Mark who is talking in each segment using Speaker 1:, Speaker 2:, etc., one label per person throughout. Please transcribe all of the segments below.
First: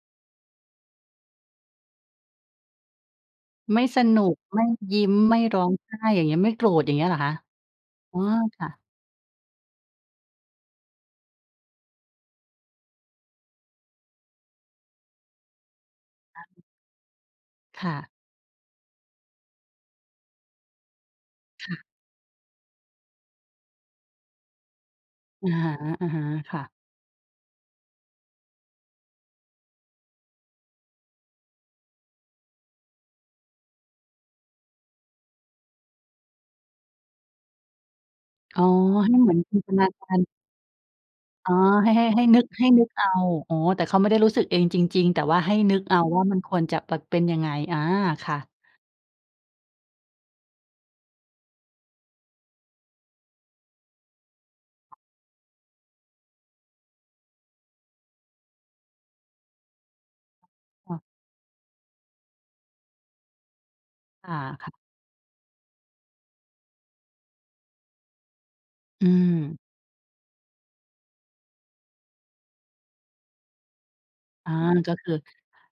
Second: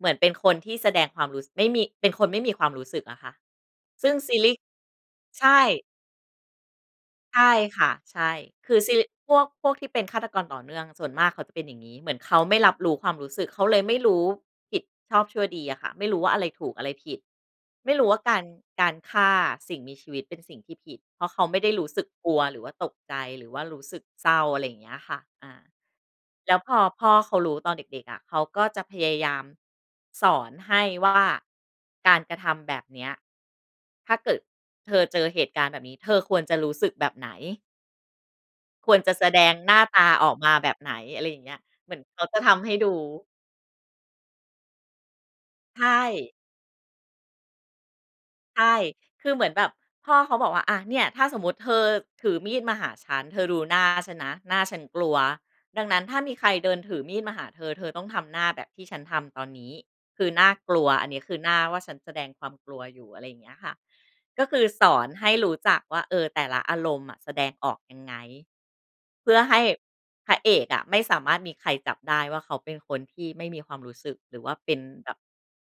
Speaker 1: เหมือนเป็นคนที่แสดงความรู้ ไม่มี เป็นคนไม่มีความรู้สึกอะค่ะ
Speaker 2: ไม่ส
Speaker 1: ซึ่ง
Speaker 2: นุ
Speaker 1: ซ
Speaker 2: ก
Speaker 1: ีลิก
Speaker 2: ไม่ยิ้ม ไม่
Speaker 1: ใช
Speaker 2: ร
Speaker 1: ่
Speaker 2: ้องไห้อย่างเงี้ย ไม่โกรธอย่างเงี้ยเหรอคะ?
Speaker 1: ใช่ค่ะ
Speaker 2: อ๋
Speaker 1: ใช
Speaker 2: อ
Speaker 1: ่
Speaker 2: ค่
Speaker 1: คื
Speaker 2: ะ
Speaker 1: อ ซิลิก พวก พวกที่เป็นฆาตกรต่อเนื่องส่วนมากเขาจะเป็นอย่างนี้ เหมือนเขาไม่รับรู้ความรู้สึก เขาเลยไม่รู้ผิดชอบชั่วดีอะค่ะ ไม่รู้ว่าอะ
Speaker 2: ล้
Speaker 1: ไ
Speaker 2: า
Speaker 1: ร
Speaker 2: งมื
Speaker 1: ถ
Speaker 2: อ
Speaker 1: ูกอะไรผิด
Speaker 2: ค
Speaker 1: ไม
Speaker 2: ่
Speaker 1: ่ร
Speaker 2: ะ
Speaker 1: ู้ว่าการ การฆ่าสิ่งมีชีวิตเป็นสิ่งที่ผิด เพราะเขาไม่
Speaker 2: ค
Speaker 1: ได้
Speaker 2: ่
Speaker 1: ร
Speaker 2: ะ
Speaker 1: ู้สึกกลัว หรือว่าตกใจ หรือว่ารู้สึกเศร้าอะไรอย่างเงี้ยค่ะ อ
Speaker 2: อะ
Speaker 1: า
Speaker 2: ฮะ
Speaker 1: แ
Speaker 2: ๆ
Speaker 1: ล
Speaker 2: ค
Speaker 1: ้
Speaker 2: ่
Speaker 1: ว
Speaker 2: ะ
Speaker 1: พอพ่อเขารู้ตอนเด็ก ๆ อะ เขาก็จะพยายามสอนให้ว่า การกระทำแบบเนี้ย ถ้าเกิดเธอเจอเหตุการณ์แบบนี้เธอควรจะรู้สึกแบบไหน
Speaker 2: อ๋อ
Speaker 1: ควร
Speaker 2: ใ
Speaker 1: จ
Speaker 2: ห
Speaker 1: ะ
Speaker 2: ้
Speaker 1: แส
Speaker 2: เหมือ
Speaker 1: ด
Speaker 2: น
Speaker 1: ง
Speaker 2: จินต
Speaker 1: หน้า
Speaker 2: นา
Speaker 1: ต
Speaker 2: ก
Speaker 1: า
Speaker 2: าร
Speaker 1: ออกมาแบบไหน อะไรอย่างเ
Speaker 2: อ
Speaker 1: ง
Speaker 2: ๋
Speaker 1: ี
Speaker 2: อ
Speaker 1: ้ย
Speaker 2: ใ
Speaker 1: เ
Speaker 2: ห
Speaker 1: ห
Speaker 2: ้
Speaker 1: มือน
Speaker 2: ให้
Speaker 1: เข
Speaker 2: ให้
Speaker 1: าจ
Speaker 2: น
Speaker 1: ะ
Speaker 2: ึก
Speaker 1: ท
Speaker 2: ให
Speaker 1: ำใ
Speaker 2: ้
Speaker 1: ห้
Speaker 2: นึ
Speaker 1: ดู
Speaker 2: กเอา อ๋อ แต่เขาไม่ได้รู้สึกเองจริง ๆ แต่ว่าให้นึ
Speaker 1: ใช
Speaker 2: กเอาว่า
Speaker 1: ่
Speaker 2: มันควรจะ ป เป็นยังไง อา ค่ะ
Speaker 1: ใช่ คือเหมือนแบบพ่อเขาบอกว่า อะ เนี่ยถ้าสมมุติเธอถือมีดมาหาฉัน เธอดูหน้าฉันนะ หน้าฉันกลัว ดังนั้นถ้ามีใครเดินถือมีดมาหาเธอ เธอต้องทำหน้าแบบที่ฉันทำตอนนี้ คือน่ากลัว
Speaker 2: ค่ะ
Speaker 1: อันเนี้ย คือ หน้าว่าฉันแสดงความกลัวอยู่ อะไรอย่างเงี้ยค่ะ
Speaker 2: ค
Speaker 1: ก็คือ
Speaker 2: ่ะ ๆ
Speaker 1: สอนให้รู้จักว่า เออ แต่ละอารมณ์อะแสดงออกยังไง
Speaker 2: อื
Speaker 1: เพื่อให
Speaker 2: ม
Speaker 1: ้พระเอกอะไม่สามารถมีใครจับได้ว่า เขาเป็นคนที่ไม่มีความรู้สึก หรือ
Speaker 2: อ
Speaker 1: ว่
Speaker 2: า
Speaker 1: าเป็น
Speaker 2: ก็ค
Speaker 1: แบ
Speaker 2: ือ
Speaker 1: บ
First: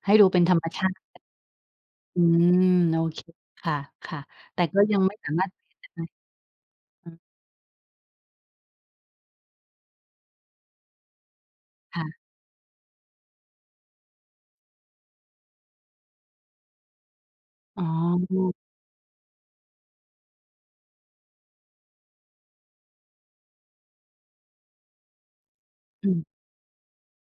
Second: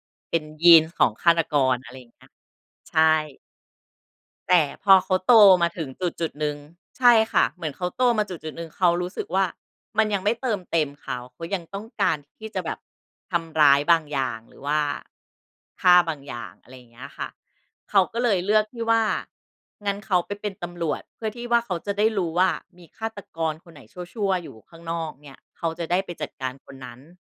Speaker 2: ให้ดู
Speaker 1: เป
Speaker 2: เป
Speaker 1: ็
Speaker 2: ็น
Speaker 1: น
Speaker 2: ธรร
Speaker 1: ย
Speaker 2: ม
Speaker 1: ี
Speaker 2: ช
Speaker 1: น
Speaker 2: าติ
Speaker 1: ของฆาตกร อะไรอย่าง
Speaker 2: อ
Speaker 1: เ
Speaker 2: ื
Speaker 1: งี้ย
Speaker 2: ม
Speaker 1: ใ
Speaker 2: โ
Speaker 1: ช
Speaker 2: อเค
Speaker 1: ่
Speaker 2: ค่ะ ค่ะ
Speaker 1: แต
Speaker 2: แต่
Speaker 1: ่
Speaker 2: ก็
Speaker 1: พอ
Speaker 2: ยัง
Speaker 1: เข
Speaker 2: ไม
Speaker 1: า
Speaker 2: ่ส
Speaker 1: โ
Speaker 2: า
Speaker 1: ต
Speaker 2: มารถ
Speaker 1: มาถึงจุด ๆ หนึ่ง ใช
Speaker 2: อื
Speaker 1: ่
Speaker 2: ม
Speaker 1: ค่ะ เหมือนเขาโตมาจุด ๆ หนึ่ง เขารู้สึกว่า มันยังไม่เติมเต็มเขา เขายังต้อง
Speaker 2: ค่
Speaker 1: ก
Speaker 2: ะ
Speaker 1: ารที่จะแบบทำร้ายบางอย่าง หรือว่าฆ่าบางอย่าง อะไรอย่างเงี้ยค่ะ
Speaker 2: อ๋อ
Speaker 1: เขาก็เลยเลือกที่ว่า งั้นเขาไปเป็นตำรวจเพื่อที่ว่า เขาจะได้รู้ว่ามีฆาตกรคนไหนชั่ว ๆ อยู่ข้างนอกเนี่ย เขาจะได้
Speaker 2: อ
Speaker 1: ไป
Speaker 2: ืม
Speaker 1: จัดการคนนั้น